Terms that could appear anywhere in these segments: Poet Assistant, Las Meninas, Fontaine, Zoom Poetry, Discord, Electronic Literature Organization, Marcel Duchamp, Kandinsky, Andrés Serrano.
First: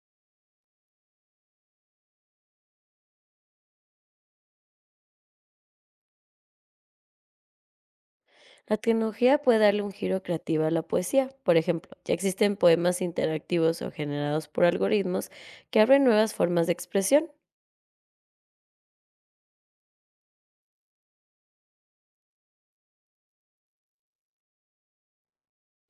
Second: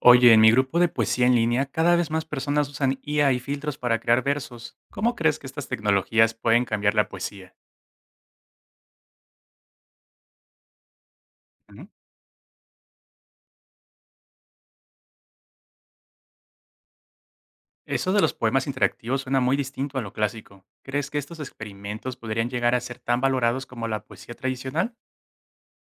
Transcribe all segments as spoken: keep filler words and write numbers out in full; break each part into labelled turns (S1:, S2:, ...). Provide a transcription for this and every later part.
S1: Oye, en mi grupo de poesía en línea, cada vez más personas usan I A y filtros para crear versos. ¿Cómo crees que estas tecnologías pueden cambiar la poesía?
S2: La tecnología puede darle un giro creativo a la poesía. Por
S1: Ujú.
S2: ejemplo, ya existen poemas interactivos o generados por algoritmos que abren nuevas formas de expresión.
S1: Eso de los poemas interactivos suena muy distinto a lo clásico. ¿Crees que estos experimentos podrían llegar a ser tan valorados como la poesía tradicional?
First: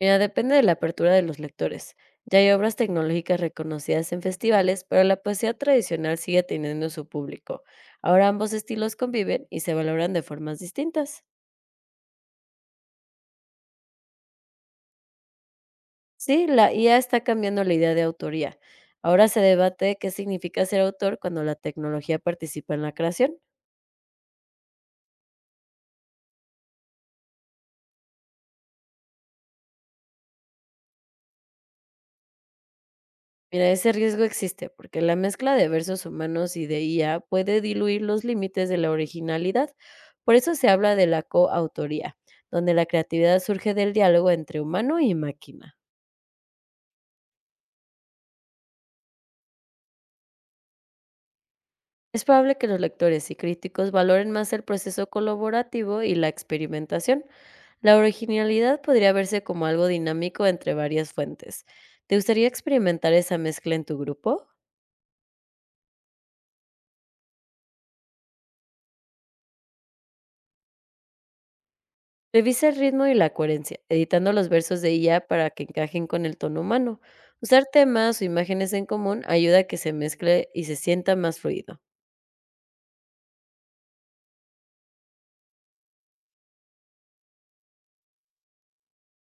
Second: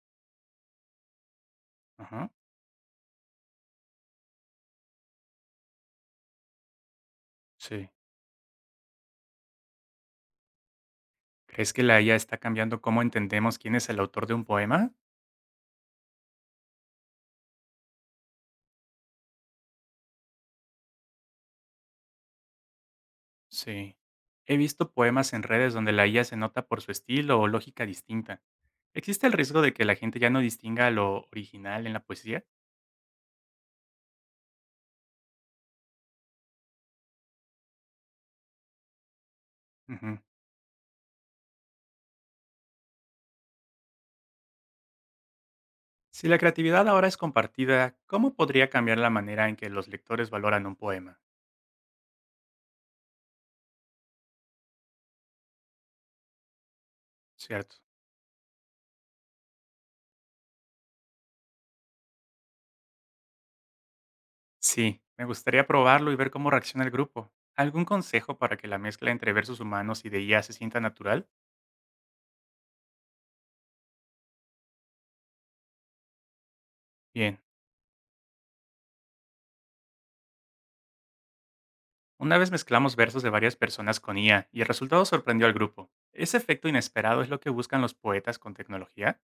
S2: Mira, depende de la apertura de los lectores.
S1: Ajá,
S2: Ya hay obras tecnológicas reconocidas en festivales, pero la poesía tradicional sigue teniendo su público.
S1: sí.
S2: Ahora ambos estilos conviven y se valoran de formas distintas.
S1: ¿Crees que la I A está cambiando cómo entendemos quién es el autor de un poema?
S2: Sí, la I A está cambiando la idea de autoría. Ahora se debate qué significa ser autor cuando la tecnología participa en la creación.
S1: Sí. He visto poemas en redes donde la I A se nota por su estilo o lógica distinta. ¿Existe el riesgo de que la gente ya no distinga lo original en la poesía?
S2: Mira, ese riesgo existe porque la mezcla de versos humanos y de I A puede diluir los límites de la originalidad.
S1: Ujú.
S2: Por eso se habla de la coautoría, donde la creatividad surge del diálogo entre humano y máquina.
S1: Si la creatividad ahora es compartida, ¿cómo podría cambiar la manera en que los lectores valoran un poema?
S2: Es probable que los lectores y críticos valoren más el proceso colaborativo y la experimentación.
S1: Cierto.
S2: La originalidad podría verse como algo dinámico entre varias fuentes. ¿Te gustaría experimentar esa mezcla en tu grupo?
S1: Sí, me gustaría probarlo y ver cómo reacciona el grupo. ¿Algún consejo para que la mezcla entre versos humanos y de I A se sienta natural?
S2: Revisa el ritmo y la coherencia, editando los versos de I A para que encajen con el tono humano.
S1: Bien,
S2: Usar temas o imágenes en común ayuda a que se mezcle y se sienta más fluido.
S1: una vez mezclamos versos de varias personas con I A y el resultado sorprendió al grupo. ¿Ese efecto inesperado es lo que buscan los poetas con tecnología?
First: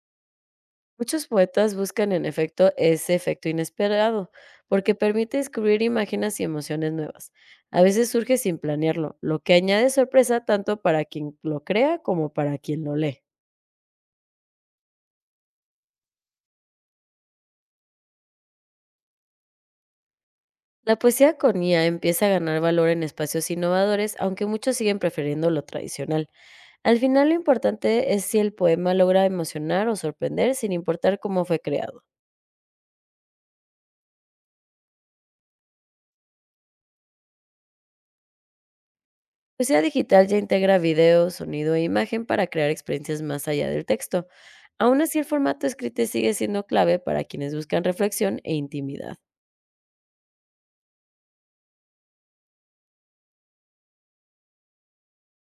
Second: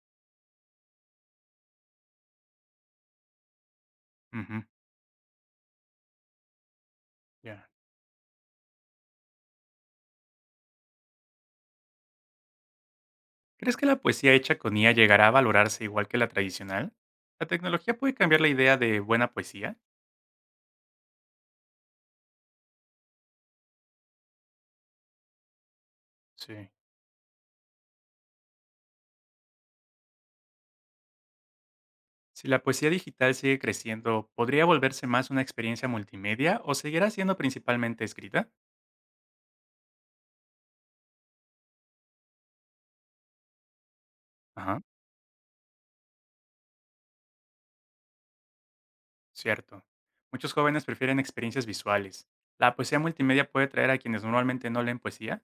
S2: Muchos poetas buscan en efecto ese efecto inesperado,
S1: Ujú,
S2: porque permite descubrir imágenes y emociones nuevas.
S1: ya.
S2: A veces surge sin planearlo, lo que añade sorpresa tanto para quien lo crea como para quien lo lee.
S1: ¿Crees que la poesía hecha con I A llegará a valorarse igual que la tradicional? ¿La tecnología puede cambiar la idea de buena poesía?
S2: La poesía con I A empieza a ganar valor en espacios innovadores, aunque muchos siguen prefiriendo lo tradicional.
S1: Sí.
S2: Al final, lo importante es si el poema logra emocionar o sorprender sin importar cómo fue creado.
S1: Si la poesía digital sigue creciendo, ¿podría volverse más una experiencia multimedia o seguirá siendo principalmente escrita?
S2: Poesía digital ya integra video, sonido e imagen para crear experiencias más allá del texto.
S1: Ajá,
S2: Aún así, el formato escrito sigue siendo clave para quienes buscan reflexión e intimidad.
S1: cierto. Muchos jóvenes prefieren experiencias visuales. ¿La poesía multimedia puede traer a quienes normalmente no leen poesía?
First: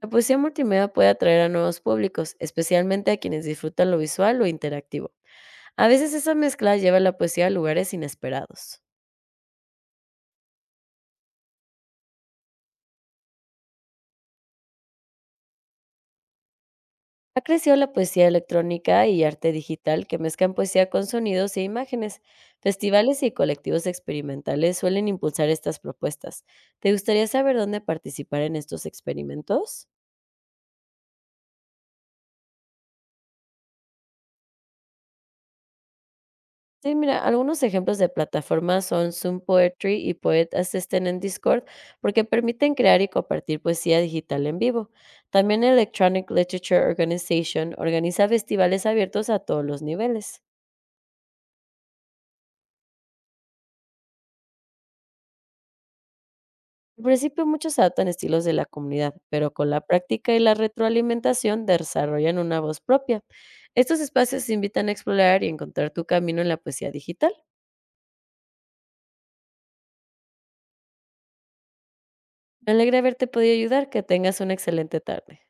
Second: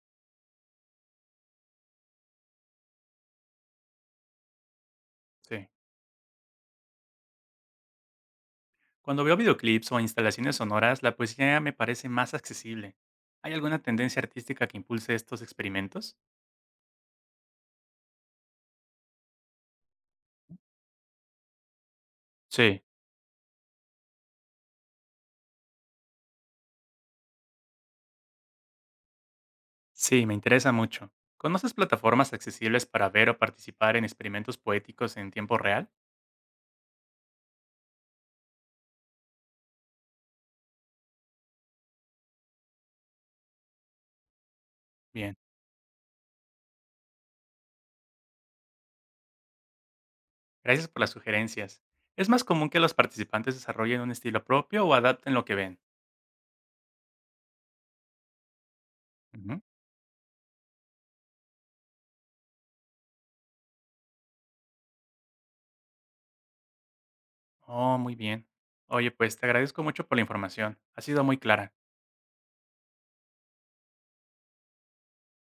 S2: La poesía multimedia puede atraer a nuevos públicos, especialmente a quienes disfrutan lo visual o interactivo.
S1: Sí.
S2: A veces esa mezcla lleva a la poesía a lugares inesperados.
S1: Cuando veo videoclips o instalaciones sonoras, la poesía me parece más accesible. ¿Hay alguna tendencia artística que impulse estos experimentos?
S2: Ha crecido la poesía electrónica y arte digital que mezclan poesía con sonidos e imágenes.
S1: Sí.
S2: Festivales y colectivos experimentales suelen impulsar estas propuestas. ¿Te gustaría saber dónde participar en estos experimentos?
S1: Sí, me interesa mucho. ¿Conoces plataformas accesibles para ver o participar en experimentos poéticos en tiempo real?
S2: Sí, mira, algunos ejemplos de plataformas son Zoom Poetry y Poet Assistant en Discord porque permiten crear y compartir poesía digital en vivo.
S1: Bien.
S2: También Electronic Literature Organization organiza festivales abiertos a todos los niveles.
S1: Gracias por las sugerencias. Es más común que los participantes desarrollen un estilo propio o adapten lo que ven.
S2: Al principio muchos se adaptan estilos de la comunidad, pero
S1: Ujú.
S2: con la práctica y la retroalimentación desarrollan una voz propia. Estos espacios te invitan a explorar y encontrar tu camino en la poesía digital.
S1: Oh, muy bien. Oye, pues te agradezco mucho por la información. Ha sido muy clara.
S2: Me alegra haberte podido ayudar, que tengas una excelente tarde.